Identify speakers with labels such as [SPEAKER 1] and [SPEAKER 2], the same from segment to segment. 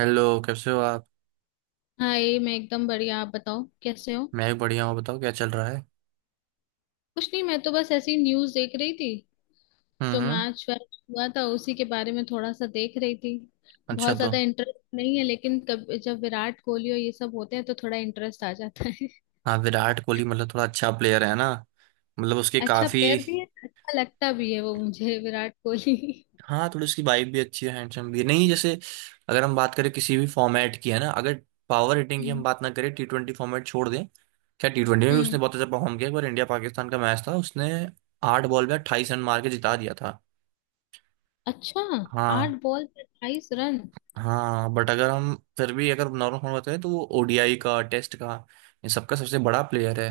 [SPEAKER 1] Hello, कैसे हो आप।
[SPEAKER 2] हाँ ये मैं एकदम बढ़िया। आप बताओ कैसे हो।
[SPEAKER 1] मैं भी बढ़िया हूँ, बताओ क्या चल रहा है।
[SPEAKER 2] कुछ नहीं, मैं तो बस ऐसी न्यूज देख रही थी।
[SPEAKER 1] हम्म,
[SPEAKER 2] जो
[SPEAKER 1] हम्म।
[SPEAKER 2] मैच वैच हुआ था उसी के बारे में थोड़ा सा देख रही थी।
[SPEAKER 1] अच्छा।
[SPEAKER 2] बहुत
[SPEAKER 1] तो
[SPEAKER 2] ज्यादा इंटरेस्ट नहीं है, लेकिन कब जब विराट कोहली और ये सब होते हैं तो थोड़ा इंटरेस्ट आ जाता है।
[SPEAKER 1] हाँ, विराट कोहली मतलब थोड़ा अच्छा प्लेयर है ना। मतलब उसके
[SPEAKER 2] अच्छा
[SPEAKER 1] काफी।
[SPEAKER 2] प्लेयर भी है, अच्छा लगता भी है वो मुझे, विराट कोहली।
[SPEAKER 1] हाँ, थोड़ी उसकी वाइफ भी अच्छी है, हैंडसम भी है। नहीं, जैसे अगर हम बात करें किसी भी फॉर्मेट की, है ना? अगर पावर हिटिंग की हम
[SPEAKER 2] हम्म।
[SPEAKER 1] बात ना करें, टी ट्वेंटी फॉर्मेट छोड़ दें, क्या टी ट्वेंटी में भी
[SPEAKER 2] हम्म।
[SPEAKER 1] उसने बहुत अच्छा परफॉर्म किया। एक बार इंडिया पाकिस्तान का मैच था, उसने 8 बॉल में 28 रन मार के जिता दिया था।
[SPEAKER 2] अच्छा,
[SPEAKER 1] हाँ।
[SPEAKER 2] 8 बॉल पे 28 रन।
[SPEAKER 1] हाँ, बट अगर हम फिर भी अगर नॉर्मल फॉर्म बताएं तो वो ओडीआई का, टेस्ट का, इन सबका सबसे बड़ा प्लेयर है।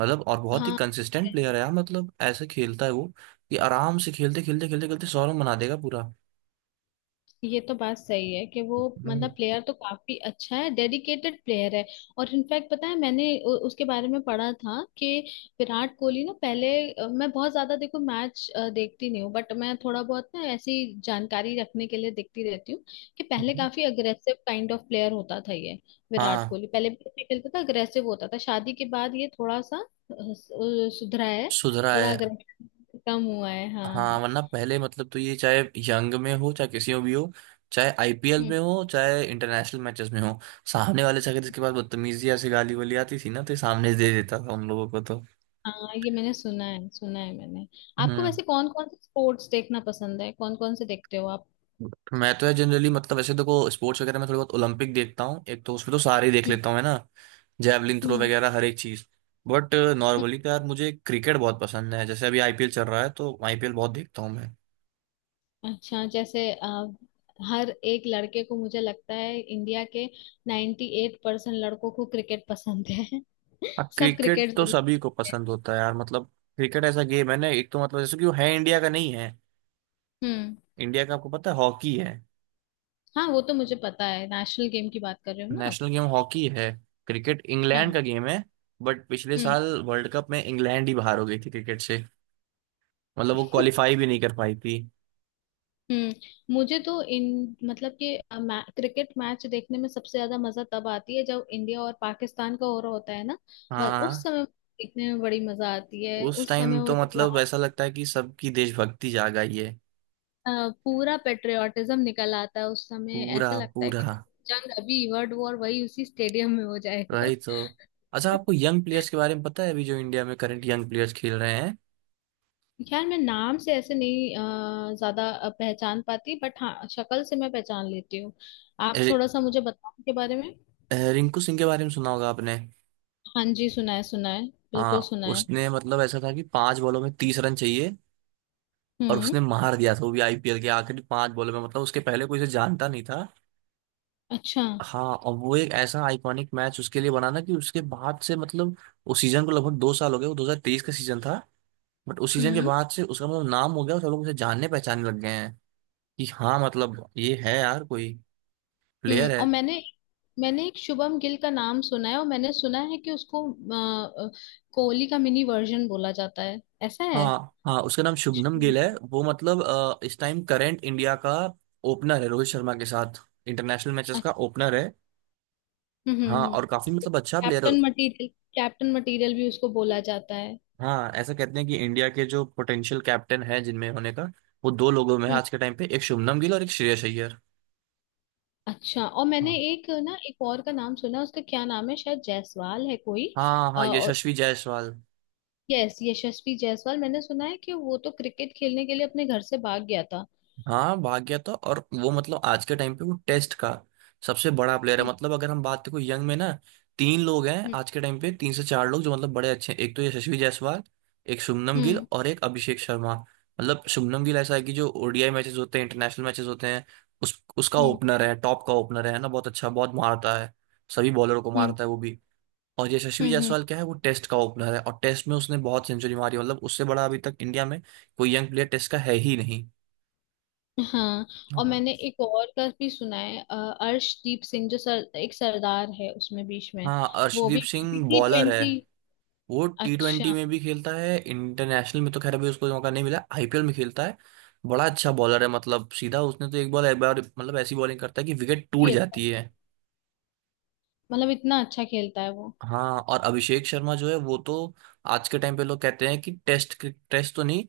[SPEAKER 1] मतलब और बहुत ही
[SPEAKER 2] हाँ
[SPEAKER 1] कंसिस्टेंट प्लेयर है यार। मतलब ऐसे खेलता है वो कि आराम से खेलते खेलते खेलते खेलते 100 रन बना देगा पूरा।
[SPEAKER 2] ये तो बात सही है कि वो, मतलब
[SPEAKER 1] हम्म।
[SPEAKER 2] प्लेयर तो काफी अच्छा है, डेडिकेटेड प्लेयर है। और इनफैक्ट पता है मैंने उसके बारे में पढ़ा था कि विराट कोहली ना पहले मैं बहुत ज्यादा देखो मैच देखती नहीं हूँ, बट मैं थोड़ा बहुत ना ऐसी जानकारी रखने के लिए देखती रहती हूँ कि पहले
[SPEAKER 1] हम्म।
[SPEAKER 2] काफी अग्रेसिव काइंड ऑफ प्लेयर होता था ये विराट
[SPEAKER 1] हाँ,
[SPEAKER 2] कोहली। पहले भी ऐसे खेलता था, अग्रेसिव होता था। शादी के बाद ये थोड़ा सा सुधरा है।
[SPEAKER 1] सुधरा
[SPEAKER 2] थोड़ा
[SPEAKER 1] है।
[SPEAKER 2] अग्रेसिव कम हुआ है।
[SPEAKER 1] हाँ,
[SPEAKER 2] हाँ।
[SPEAKER 1] वरना पहले मतलब तो ये चाहे यंग में हो, चाहे किसी में भी हो, चाहे आईपीएल में हो, चाहे इंटरनेशनल मैचेस में हो, सामने वाले से अगर इसके पास बदतमीजी या से गाली वाली आती थी ना तो ये सामने से दे देता था उन लोगों को तो।
[SPEAKER 2] हाँ ये मैंने सुना है, सुना है मैंने। आपको
[SPEAKER 1] हम्म।
[SPEAKER 2] वैसे कौन कौन से स्पोर्ट्स देखना पसंद है? कौन कौन से देखते हो आप?
[SPEAKER 1] मैं तो जनरली मतलब वैसे देखो स्पोर्ट्स वगैरह में थोड़ी बहुत ओलंपिक देखता हूँ। एक तो उसमें तो सारे ही देख
[SPEAKER 2] हम्म।
[SPEAKER 1] लेता हूँ, है ना? जैवलिन थ्रो
[SPEAKER 2] हम्म,
[SPEAKER 1] वगैरह हर एक चीज। बट
[SPEAKER 2] हम्म।
[SPEAKER 1] नॉर्मली तो यार मुझे क्रिकेट बहुत पसंद है। जैसे अभी आईपीएल चल रहा है तो आईपीएल बहुत देखता हूँ मैं।
[SPEAKER 2] अच्छा, जैसे हर एक लड़के को मुझे लगता है, इंडिया के 98% एट परसेंट लड़कों को क्रिकेट पसंद है।
[SPEAKER 1] हाँ,
[SPEAKER 2] सब
[SPEAKER 1] क्रिकेट
[SPEAKER 2] क्रिकेट
[SPEAKER 1] तो
[SPEAKER 2] जरूर
[SPEAKER 1] सभी को
[SPEAKER 2] खेलते हैं।
[SPEAKER 1] पसंद होता है यार मतलब। क्रिकेट ऐसा गेम है ना, एक तो मतलब जैसे कि वो है, इंडिया का नहीं है।
[SPEAKER 2] हम्म।
[SPEAKER 1] इंडिया का आपको पता है हॉकी है।
[SPEAKER 2] हाँ वो तो मुझे पता है, नेशनल गेम की बात कर रहे हो ना आप।
[SPEAKER 1] नेशनल गेम हॉकी है। क्रिकेट इंग्लैंड
[SPEAKER 2] हाँ।
[SPEAKER 1] का गेम है। बट पिछले
[SPEAKER 2] हम्म।
[SPEAKER 1] साल वर्ल्ड कप में इंग्लैंड ही बाहर हो गई थी क्रिकेट से। मतलब वो क्वालिफाई भी नहीं कर पाई थी।
[SPEAKER 2] हम्म, मुझे तो इन, मतलब कि क्रिकेट मैच देखने में सबसे ज्यादा मजा तब आती है जब इंडिया और पाकिस्तान का हो रहा होता है ना। बस उस
[SPEAKER 1] हाँ,
[SPEAKER 2] समय देखने में बड़ी मजा आती है
[SPEAKER 1] उस
[SPEAKER 2] उस समय,
[SPEAKER 1] टाइम
[SPEAKER 2] वो
[SPEAKER 1] तो
[SPEAKER 2] जो
[SPEAKER 1] मतलब
[SPEAKER 2] लास्ट
[SPEAKER 1] ऐसा लगता है कि सबकी देशभक्ति जाग आई है।
[SPEAKER 2] पूरा पेट्रियोटिज्म निकल आता है उस समय,
[SPEAKER 1] पूरा।
[SPEAKER 2] ऐसा लगता है कि
[SPEAKER 1] पूरा।
[SPEAKER 2] जंग, अभी वर्ल्ड वॉर वही उसी स्टेडियम में हो जाएगा।
[SPEAKER 1] राइट। तो अच्छा, आपको यंग प्लेयर्स के बारे में पता है अभी जो इंडिया में करंट यंग प्लेयर्स खेल रहे हैं?
[SPEAKER 2] यार मैं नाम से ऐसे नहीं ज्यादा पहचान पाती, बट हाँ शक्ल से मैं पहचान लेती हूँ। आप
[SPEAKER 1] ए-
[SPEAKER 2] थोड़ा सा मुझे बताओ के बारे में।
[SPEAKER 1] रिंकू सिंह के बारे में सुना होगा आपने।
[SPEAKER 2] हाँ जी, सुना है, सुना है। बिल्कुल
[SPEAKER 1] हाँ,
[SPEAKER 2] सुना है।
[SPEAKER 1] उसने मतलब ऐसा था कि 5 बॉलों में 30 रन चाहिए और
[SPEAKER 2] हम्म।
[SPEAKER 1] उसने मार दिया था, वो भी आईपीएल के आखिरी 5 बॉलों में। मतलब उसके पहले कोई उसे जानता नहीं था।
[SPEAKER 2] अच्छा।
[SPEAKER 1] हाँ, और वो एक ऐसा आइकॉनिक मैच उसके लिए बना ना, कि उसके बाद से मतलब उस सीजन को लगभग 2 साल हो गए, वो 2023 का सीजन था। बट उस सीजन के
[SPEAKER 2] हम्म।
[SPEAKER 1] बाद से उसका मतलब नाम हो गया और सब लोग उसे जानने पहचानने लग गए हैं कि हाँ मतलब ये है यार कोई
[SPEAKER 2] हम्म।
[SPEAKER 1] प्लेयर है।
[SPEAKER 2] और मैंने मैंने एक शुभम गिल का नाम सुना है, और मैंने सुना है कि उसको कोहली का मिनी वर्जन बोला जाता है। ऐसा है?
[SPEAKER 1] हाँ। हाँ, उसका नाम शुभनम गिल है।
[SPEAKER 2] शुभम-
[SPEAKER 1] वो मतलब इस टाइम करंट इंडिया का ओपनर है रोहित शर्मा के साथ। इंटरनेशनल मैचेस
[SPEAKER 2] अ-
[SPEAKER 1] का ओपनर है।
[SPEAKER 2] हम्म।
[SPEAKER 1] हाँ,
[SPEAKER 2] हम्म,
[SPEAKER 1] और काफी मतलब अच्छा प्लेयर है।
[SPEAKER 2] Captain material. कैप्टन मटेरियल भी उसको बोला जाता है।
[SPEAKER 1] हाँ, ऐसा कहते हैं कि इंडिया के जो पोटेंशियल कैप्टन है जिनमें होने का, वो 2 लोगों में है
[SPEAKER 2] हम्म।
[SPEAKER 1] आज के टाइम पे, एक शुभनम गिल और एक श्रेयस अय्यर।
[SPEAKER 2] अच्छा, और मैंने
[SPEAKER 1] हाँ।
[SPEAKER 2] एक ना एक और का नाम सुना, उसका क्या नाम है, शायद जायसवाल है कोई,
[SPEAKER 1] हाँ, हाँ,
[SPEAKER 2] और
[SPEAKER 1] यशस्वी जायसवाल।
[SPEAKER 2] यस यशस्वी जायसवाल। मैंने सुना है कि वो तो क्रिकेट खेलने के लिए अपने घर से भाग गया था।
[SPEAKER 1] हाँ, भाग गया था। और वो मतलब आज के टाइम पे वो टेस्ट का सबसे बड़ा प्लेयर है।
[SPEAKER 2] हम्म।
[SPEAKER 1] मतलब अगर हम बात करें यंग में ना, 3 लोग हैं आज के टाइम पे, 3 से 4 लोग जो मतलब बड़े अच्छे हैं। एक तो यशस्वी जायसवाल, एक शुभमन गिल
[SPEAKER 2] हम्म।
[SPEAKER 1] और एक अभिषेक शर्मा। मतलब शुभमन गिल ऐसा है कि जो ओडीआई मैचेस होते हैं, इंटरनेशनल मैचेस होते हैं, उस उसका
[SPEAKER 2] हम्म।
[SPEAKER 1] ओपनर है, टॉप का ओपनर है ना। बहुत अच्छा, बहुत मारता है, सभी बॉलर को
[SPEAKER 2] हम्म।
[SPEAKER 1] मारता है वो भी। और यशस्वी
[SPEAKER 2] हम्म।
[SPEAKER 1] जायसवाल क्या है, वो टेस्ट का ओपनर है और टेस्ट में उसने बहुत सेंचुरी मारी। मतलब उससे बड़ा अभी तक इंडिया में कोई यंग प्लेयर टेस्ट का है ही नहीं।
[SPEAKER 2] हाँ और
[SPEAKER 1] हाँ।
[SPEAKER 2] मैंने एक और का भी सुना है, अर्शदीप सिंह, जो सर, एक सरदार है उसमें बीच में।
[SPEAKER 1] हाँ,
[SPEAKER 2] वो
[SPEAKER 1] अर्शदीप
[SPEAKER 2] भी
[SPEAKER 1] सिंह
[SPEAKER 2] टी
[SPEAKER 1] बॉलर है।
[SPEAKER 2] ट्वेंटी।
[SPEAKER 1] वो टी ट्वेंटी
[SPEAKER 2] अच्छा।
[SPEAKER 1] में भी खेलता है, इंटरनेशनल में तो खैर अभी उसको मौका नहीं मिला, आईपीएल में खेलता है। बड़ा अच्छा बॉलर है। मतलब सीधा उसने तो एक बॉल एक बार मतलब ऐसी बॉलिंग करता है कि विकेट टूट
[SPEAKER 2] काफी अच्छा,
[SPEAKER 1] जाती है।
[SPEAKER 2] मतलब इतना अच्छा खेलता है वो।
[SPEAKER 1] हाँ, और अभिषेक शर्मा जो है, वो तो आज के टाइम पे लोग कहते हैं कि टेस्ट, टेस्ट तो नहीं,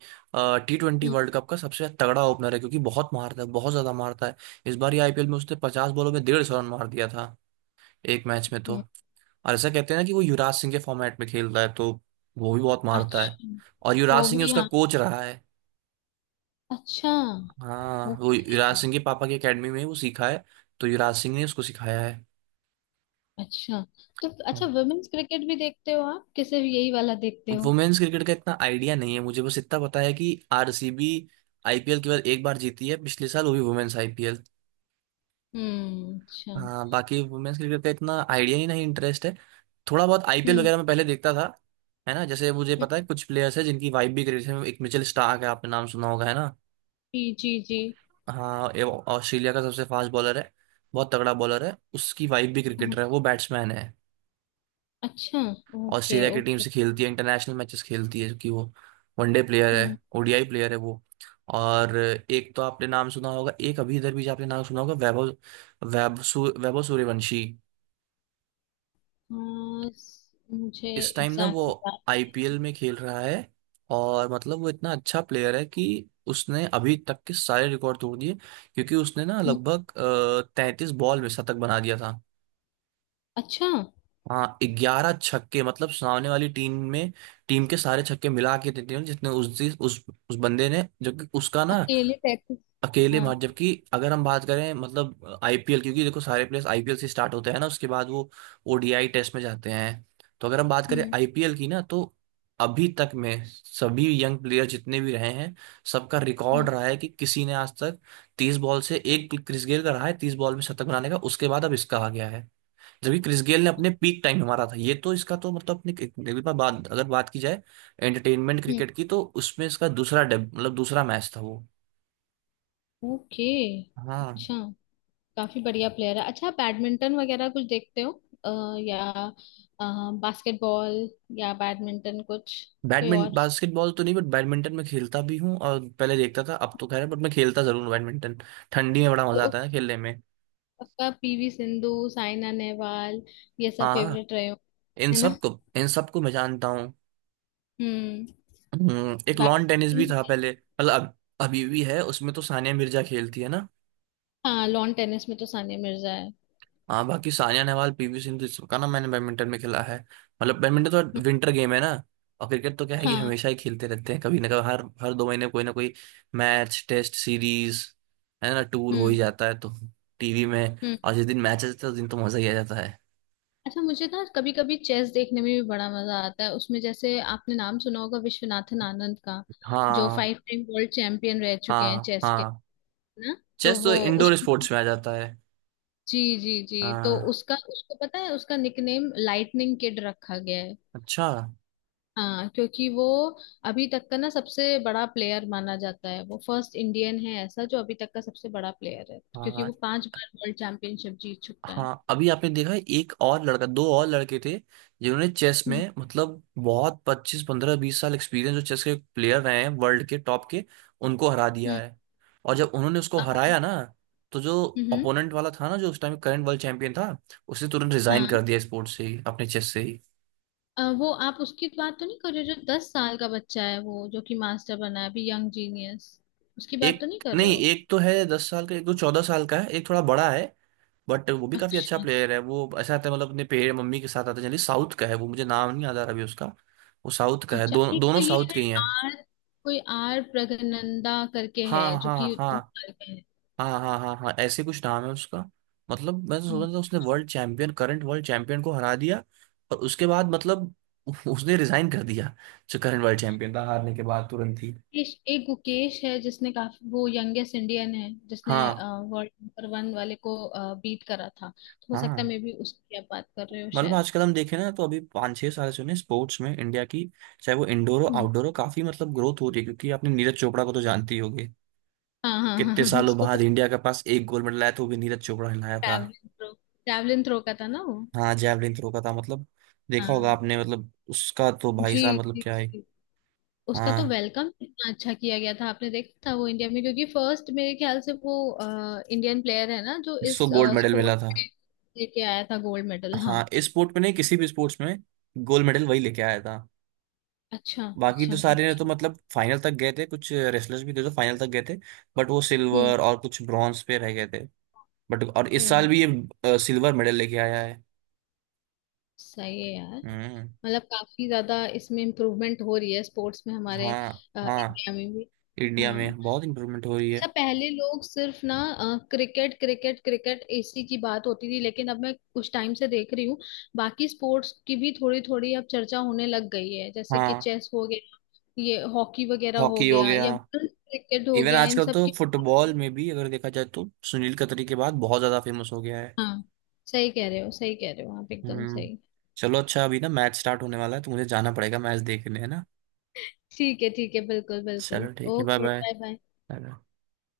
[SPEAKER 1] टी ट्वेंटी
[SPEAKER 2] हम्म।
[SPEAKER 1] वर्ल्ड कप का सबसे तगड़ा ओपनर है क्योंकि बहुत मारता है, बहुत ज्यादा मारता है। इस बार ये आईपीएल में उसने 50 बॉलों में 150 रन मार दिया था एक मैच में तो।
[SPEAKER 2] हम्म।
[SPEAKER 1] और ऐसा कहते हैं ना कि वो युवराज सिंह के फॉर्मेट में खेल रहा है, तो वो भी बहुत मारता है।
[SPEAKER 2] अच्छा,
[SPEAKER 1] और युवराज
[SPEAKER 2] वो
[SPEAKER 1] सिंह ही
[SPEAKER 2] भी।
[SPEAKER 1] उसका
[SPEAKER 2] हाँ।
[SPEAKER 1] कोच रहा है।
[SPEAKER 2] अच्छा,
[SPEAKER 1] हाँ, वो युवराज
[SPEAKER 2] ओके।
[SPEAKER 1] सिंह के पापा की अकेडमी में ही वो सीखा है। तो युवराज सिंह ने उसको सिखाया है।
[SPEAKER 2] अच्छा, तो अच्छा वुमेन्स क्रिकेट भी देखते हो आप, कि सिर्फ यही वाला देखते हो?
[SPEAKER 1] वुमेन्स क्रिकेट का इतना आइडिया नहीं है मुझे। बस इतना पता है कि आरसीबी आईपीएल केवल एक बार जीती है पिछले साल, वो भी वुमेन्स आईपीएल।
[SPEAKER 2] हम्म। अच्छा। हम्म,
[SPEAKER 1] हाँ, बाकी वुमेन्स क्रिकेट का इतना आइडिया ही नहीं, इंटरेस्ट है थोड़ा बहुत, आईपीएल वगैरह में पहले देखता था। है ना, जैसे मुझे
[SPEAKER 2] हम्म,
[SPEAKER 1] पता है कुछ प्लेयर्स हैं जिनकी वाइफ भी क्रिकेट में, एक मिचेल स्टार्क है, आपने नाम सुना होगा, है ना?
[SPEAKER 2] जी जी जी।
[SPEAKER 1] हाँ, ये ऑस्ट्रेलिया का सबसे फास्ट बॉलर है। बहुत तगड़ा बॉलर है, उसकी वाइफ भी
[SPEAKER 2] हम्म।
[SPEAKER 1] क्रिकेटर है, वो बैट्समैन है।
[SPEAKER 2] अच्छा, ओके
[SPEAKER 1] ऑस्ट्रेलिया की टीम से
[SPEAKER 2] ओके।
[SPEAKER 1] खेलती है, इंटरनेशनल मैचेस खेलती है। क्योंकि वो वनडे प्लेयर है,
[SPEAKER 2] हम्म,
[SPEAKER 1] ओडीआई प्लेयर है वो। और एक तो आपने नाम सुना होगा, एक अभी इधर भी आपने नाम सुना होगा, वैभव, वैभव सूर्यवंशी।
[SPEAKER 2] मुझे
[SPEAKER 1] इस टाइम ना वो
[SPEAKER 2] एग्जैक्टली याद
[SPEAKER 1] आईपीएल में खेल रहा है। और मतलब वो इतना अच्छा प्लेयर है कि उसने अभी तक के सारे रिकॉर्ड तोड़ दिए क्योंकि उसने ना
[SPEAKER 2] है। हम्म।
[SPEAKER 1] लगभग 33 बॉल में शतक बना दिया था।
[SPEAKER 2] अच्छा,
[SPEAKER 1] हाँ, 11 छक्के। मतलब सामने वाली टीम में, टीम के सारे छक्के मिला के देते हैं जितने, उस दिन- उस बंदे ने, जबकि उसका ना
[SPEAKER 2] अकेले 33।
[SPEAKER 1] अकेले
[SPEAKER 2] हाँ।
[SPEAKER 1] मार। जबकि अगर हम बात करें मतलब आईपीएल, क्योंकि देखो सारे प्लेयर्स आईपीएल से स्टार्ट होते हैं ना, उसके बाद वो ओडीआई टेस्ट में जाते हैं। तो अगर हम बात करें
[SPEAKER 2] हम्म।
[SPEAKER 1] आईपीएल की ना, तो अभी तक में सभी यंग प्लेयर जितने भी रहे हैं, सबका रिकॉर्ड
[SPEAKER 2] हम्म।
[SPEAKER 1] रहा है कि किसी ने आज तक 30 बॉल से, एक क्रिस गेल का रहा है 30 बॉल में शतक बनाने का, उसके बाद अब इसका आ गया है। जबकि क्रिस गेल ने अपने पीक टाइम में मारा था, ये तो इसका तो मतलब अपने एक बार बात अगर बात की जाए एंटरटेनमेंट
[SPEAKER 2] हम्म।
[SPEAKER 1] क्रिकेट की, तो उसमें इसका मतलब दूसरा मैच था वो।
[SPEAKER 2] ओके।
[SPEAKER 1] हाँ।
[SPEAKER 2] अच्छा, काफी बढ़िया प्लेयर है। अच्छा, बैडमिंटन वगैरह कुछ देखते हो? या बास्केटबॉल, या बैडमिंटन कुछ? कोई और?
[SPEAKER 1] बैडमिंटन बास्केटबॉल तो नहीं, बट बैडमिंटन में खेलता भी हूँ और पहले देखता था, अब तो खैर, बट मैं खेलता जरूर हूँ बैडमिंटन। ठंडी में बड़ा
[SPEAKER 2] तो
[SPEAKER 1] मजा आता है खेलने में।
[SPEAKER 2] आपका पीवी सिंधु, साइना नेहवाल, ये सब
[SPEAKER 1] हाँ। हाँ,
[SPEAKER 2] फेवरेट रहे हो,
[SPEAKER 1] इन
[SPEAKER 2] है ना?
[SPEAKER 1] सबको, इन सबको मैं जानता हूँ।
[SPEAKER 2] हम्म।
[SPEAKER 1] हम्म। एक लॉन टेनिस भी था
[SPEAKER 2] बैडमिंटन।
[SPEAKER 1] पहले, मतलब अब अभी भी है, उसमें तो सानिया मिर्जा खेलती है ना।
[SPEAKER 2] हाँ, लॉन टेनिस में तो सानिया मिर्जा है।
[SPEAKER 1] हाँ, बाकी सानिया नेहवाल, पीवी सिंधु, सबका ना मैंने बैडमिंटन में खेला है। मतलब बैडमिंटन तो
[SPEAKER 2] हम्म।
[SPEAKER 1] विंटर गेम है ना। और क्रिकेट तो क्या है कि
[SPEAKER 2] हाँ।
[SPEAKER 1] हमेशा ही खेलते रहते हैं कभी ना कभी, हर हर 2 महीने कोई ना कोई मैच, टेस्ट सीरीज, है ना, टूर हो ही
[SPEAKER 2] हम्म।
[SPEAKER 1] जाता है, तो टीवी में।
[SPEAKER 2] हम्म।
[SPEAKER 1] और जिस दिन मैच आता है उस दिन तो मजा ही आ जाता है।
[SPEAKER 2] अच्छा, मुझे ना कभी कभी चेस देखने में भी बड़ा मजा आता है, उसमें जैसे आपने नाम सुना होगा विश्वनाथन आनंद का, जो
[SPEAKER 1] हाँ।
[SPEAKER 2] 5 टाइम वर्ल्ड चैंपियन रह चुके हैं
[SPEAKER 1] हाँ।
[SPEAKER 2] चेस के,
[SPEAKER 1] हाँ,
[SPEAKER 2] है ना? तो
[SPEAKER 1] चेस तो
[SPEAKER 2] वो,
[SPEAKER 1] इंडोर
[SPEAKER 2] उसको
[SPEAKER 1] स्पोर्ट्स
[SPEAKER 2] पता,
[SPEAKER 1] में आ जाता है।
[SPEAKER 2] जी जी जी। तो
[SPEAKER 1] हाँ।
[SPEAKER 2] उसका, उसको पता है उसका निकनेम लाइटनिंग किड रखा गया है।
[SPEAKER 1] अच्छा।
[SPEAKER 2] हाँ, क्योंकि वो अभी तक का ना सबसे बड़ा प्लेयर माना जाता है, वो फर्स्ट इंडियन है ऐसा, जो अभी तक का सबसे बड़ा प्लेयर है, क्योंकि
[SPEAKER 1] हाँ,
[SPEAKER 2] वो पांच बार वर्ल्ड चैंपियनशिप जीत चुका है।
[SPEAKER 1] हाँ, अभी आपने देखा एक और लड़का, दो और लड़के थे जिन्होंने चेस
[SPEAKER 2] हम्म।
[SPEAKER 1] में मतलब बहुत पच्चीस पंद्रह बीस साल एक्सपीरियंस जो चेस के प्लेयर रहे हैं वर्ल्ड के टॉप के, उनको हरा दिया
[SPEAKER 2] हम्म।
[SPEAKER 1] है। और जब उन्होंने उसको
[SPEAKER 2] हाँ।
[SPEAKER 1] हराया ना, तो जो
[SPEAKER 2] हम्म।
[SPEAKER 1] ओपोनेंट वाला था ना जो उस टाइम करंट वर्ल्ड चैंपियन था, उसने तुरंत रिजाइन
[SPEAKER 2] हाँ,
[SPEAKER 1] कर दिया स्पोर्ट्स से ही, अपने चेस से ही।
[SPEAKER 2] वो आप उसकी बात तो नहीं कर रहे हो, जो 10 साल का बच्चा है, वो जो कि मास्टर बना है अभी, यंग जीनियस? उसकी बात
[SPEAKER 1] एक,
[SPEAKER 2] तो नहीं कर रहे
[SPEAKER 1] नहीं,
[SPEAKER 2] हो?
[SPEAKER 1] एक तो है 10 साल का, एक तो 14 साल का है, एक थोड़ा बड़ा है। बट वो भी काफी अच्छा
[SPEAKER 2] अच्छा,
[SPEAKER 1] प्लेयर है। वो ऐसा आता है मतलब अपने पेड़ मम्मी के साथ आता है जनरली, साउथ का है वो। मुझे नाम नहीं याद आ रहा अभी उसका। वो साउथ का है,
[SPEAKER 2] अच्छा। एक
[SPEAKER 1] दोनों
[SPEAKER 2] तो ये
[SPEAKER 1] साउथ
[SPEAKER 2] है,
[SPEAKER 1] के ही हैं।
[SPEAKER 2] आर, कोई आर प्रगनंदा करके है
[SPEAKER 1] हाँ,
[SPEAKER 2] जो
[SPEAKER 1] हाँ,
[SPEAKER 2] कि दस
[SPEAKER 1] हाँ,
[SPEAKER 2] साल का है।
[SPEAKER 1] हाँ, हाँ, हाँ, हाँ, ऐसे कुछ नाम है उसका। मतलब मैं तो सोच
[SPEAKER 2] हम्म।
[SPEAKER 1] रहा था उसने world champion, current world champion को हरा दिया और उसके बाद मतलब उसने रिजाइन कर दिया, जो करंट वर्ल्ड चैंपियन था हारने के बाद तुरंत ही।
[SPEAKER 2] एक गुकेश है जिसने काफी, वो यंगेस्ट इंडियन है जिसने
[SPEAKER 1] हाँ।
[SPEAKER 2] वर्ल्ड नंबर वन वाले को बीट करा था, तो हो सकता है
[SPEAKER 1] हाँ,
[SPEAKER 2] मे बी उसकी आप बात कर रहे हो
[SPEAKER 1] मतलब
[SPEAKER 2] शायद।
[SPEAKER 1] आजकल हम देखें ना तो अभी पाँच छह साल से उन्हें स्पोर्ट्स में इंडिया की चाहे वो इंडोर हो
[SPEAKER 2] हम्म।
[SPEAKER 1] आउटडोर हो, काफी मतलब ग्रोथ हो रही है। क्योंकि आपने नीरज चोपड़ा को तो जानती होगी,
[SPEAKER 2] हाँ हाँ हाँ
[SPEAKER 1] कितने
[SPEAKER 2] हाँ,
[SPEAKER 1] सालों
[SPEAKER 2] उसको
[SPEAKER 1] बाद इंडिया के पास एक गोल्ड मेडल आया था, वो भी नीरज चोपड़ा ने लाया था।
[SPEAKER 2] ट्रैवलिंग थ्रो, ट्रैवलिंग थ्रो का था ना वो?
[SPEAKER 1] हाँ, जैवलिन थ्रो का था। मतलब देखा होगा
[SPEAKER 2] हाँ।
[SPEAKER 1] आपने, मतलब उसका तो भाई साहब
[SPEAKER 2] जी
[SPEAKER 1] मतलब
[SPEAKER 2] जी
[SPEAKER 1] क्या है।
[SPEAKER 2] जी। उसका तो
[SPEAKER 1] हाँ,
[SPEAKER 2] वेलकम इतना अच्छा किया गया था, आपने देखा था वो इंडिया में, क्योंकि फर्स्ट मेरे ख्याल से वो इंडियन प्लेयर है ना, जो
[SPEAKER 1] जिसको
[SPEAKER 2] इस
[SPEAKER 1] गोल्ड मेडल मिला
[SPEAKER 2] स्पोर्ट
[SPEAKER 1] था।
[SPEAKER 2] में लेके आया था गोल्ड मेडल। हाँ।
[SPEAKER 1] हाँ, इस स्पोर्ट में नहीं, किसी भी स्पोर्ट्स में गोल्ड मेडल वही लेके आया था।
[SPEAKER 2] अच्छा,
[SPEAKER 1] बाकी
[SPEAKER 2] अच्छा,
[SPEAKER 1] तो सारे ने तो
[SPEAKER 2] ओके।
[SPEAKER 1] मतलब फाइनल तक गए थे, कुछ रेसलर्स भी थे जो फाइनल तक गए थे, बट वो
[SPEAKER 2] हम्म।
[SPEAKER 1] सिल्वर और कुछ ब्रॉन्ज पे रह गए थे। बट और इस साल
[SPEAKER 2] हम्म।
[SPEAKER 1] भी ये सिल्वर मेडल लेके आया है।
[SPEAKER 2] सही है यार।
[SPEAKER 1] हम्म।
[SPEAKER 2] मतलब काफी ज्यादा इसमें इम्प्रूवमेंट हो रही है स्पोर्ट्स में हमारे,
[SPEAKER 1] हाँ। हाँ,
[SPEAKER 2] इंडिया में भी।
[SPEAKER 1] इंडिया
[SPEAKER 2] हाँ।
[SPEAKER 1] में बहुत इम्प्रूवमेंट हो रही है।
[SPEAKER 2] अच्छा, पहले लोग सिर्फ ना क्रिकेट क्रिकेट क्रिकेट इसी की बात होती थी, लेकिन अब मैं कुछ टाइम से देख रही हूँ बाकी स्पोर्ट्स की भी थोड़ी थोड़ी अब चर्चा होने लग गई है, जैसे कि
[SPEAKER 1] हाँ,
[SPEAKER 2] चेस हो गया, ये हॉकी वगैरह हो
[SPEAKER 1] हॉकी हो
[SPEAKER 2] गया,
[SPEAKER 1] गया।
[SPEAKER 2] या क्रिकेट हो
[SPEAKER 1] इवन
[SPEAKER 2] गया, इन
[SPEAKER 1] आजकल
[SPEAKER 2] सब
[SPEAKER 1] तो
[SPEAKER 2] की।
[SPEAKER 1] फुटबॉल में भी अगर देखा जाए तो सुनील कतरी के बाद बहुत ज्यादा फेमस हो गया है।
[SPEAKER 2] हाँ, सही कह रहे हो, सही कह रहे हो आप, एकदम
[SPEAKER 1] हम्म।
[SPEAKER 2] सही।
[SPEAKER 1] चलो अच्छा, अभी ना मैच स्टार्ट होने वाला है तो मुझे जाना पड़ेगा मैच देखने, है ना।
[SPEAKER 2] ठीक है ठीक है, बिल्कुल बिल्कुल।
[SPEAKER 1] चलो ठीक है, bye.
[SPEAKER 2] Okay, bye bye.
[SPEAKER 1] Bye.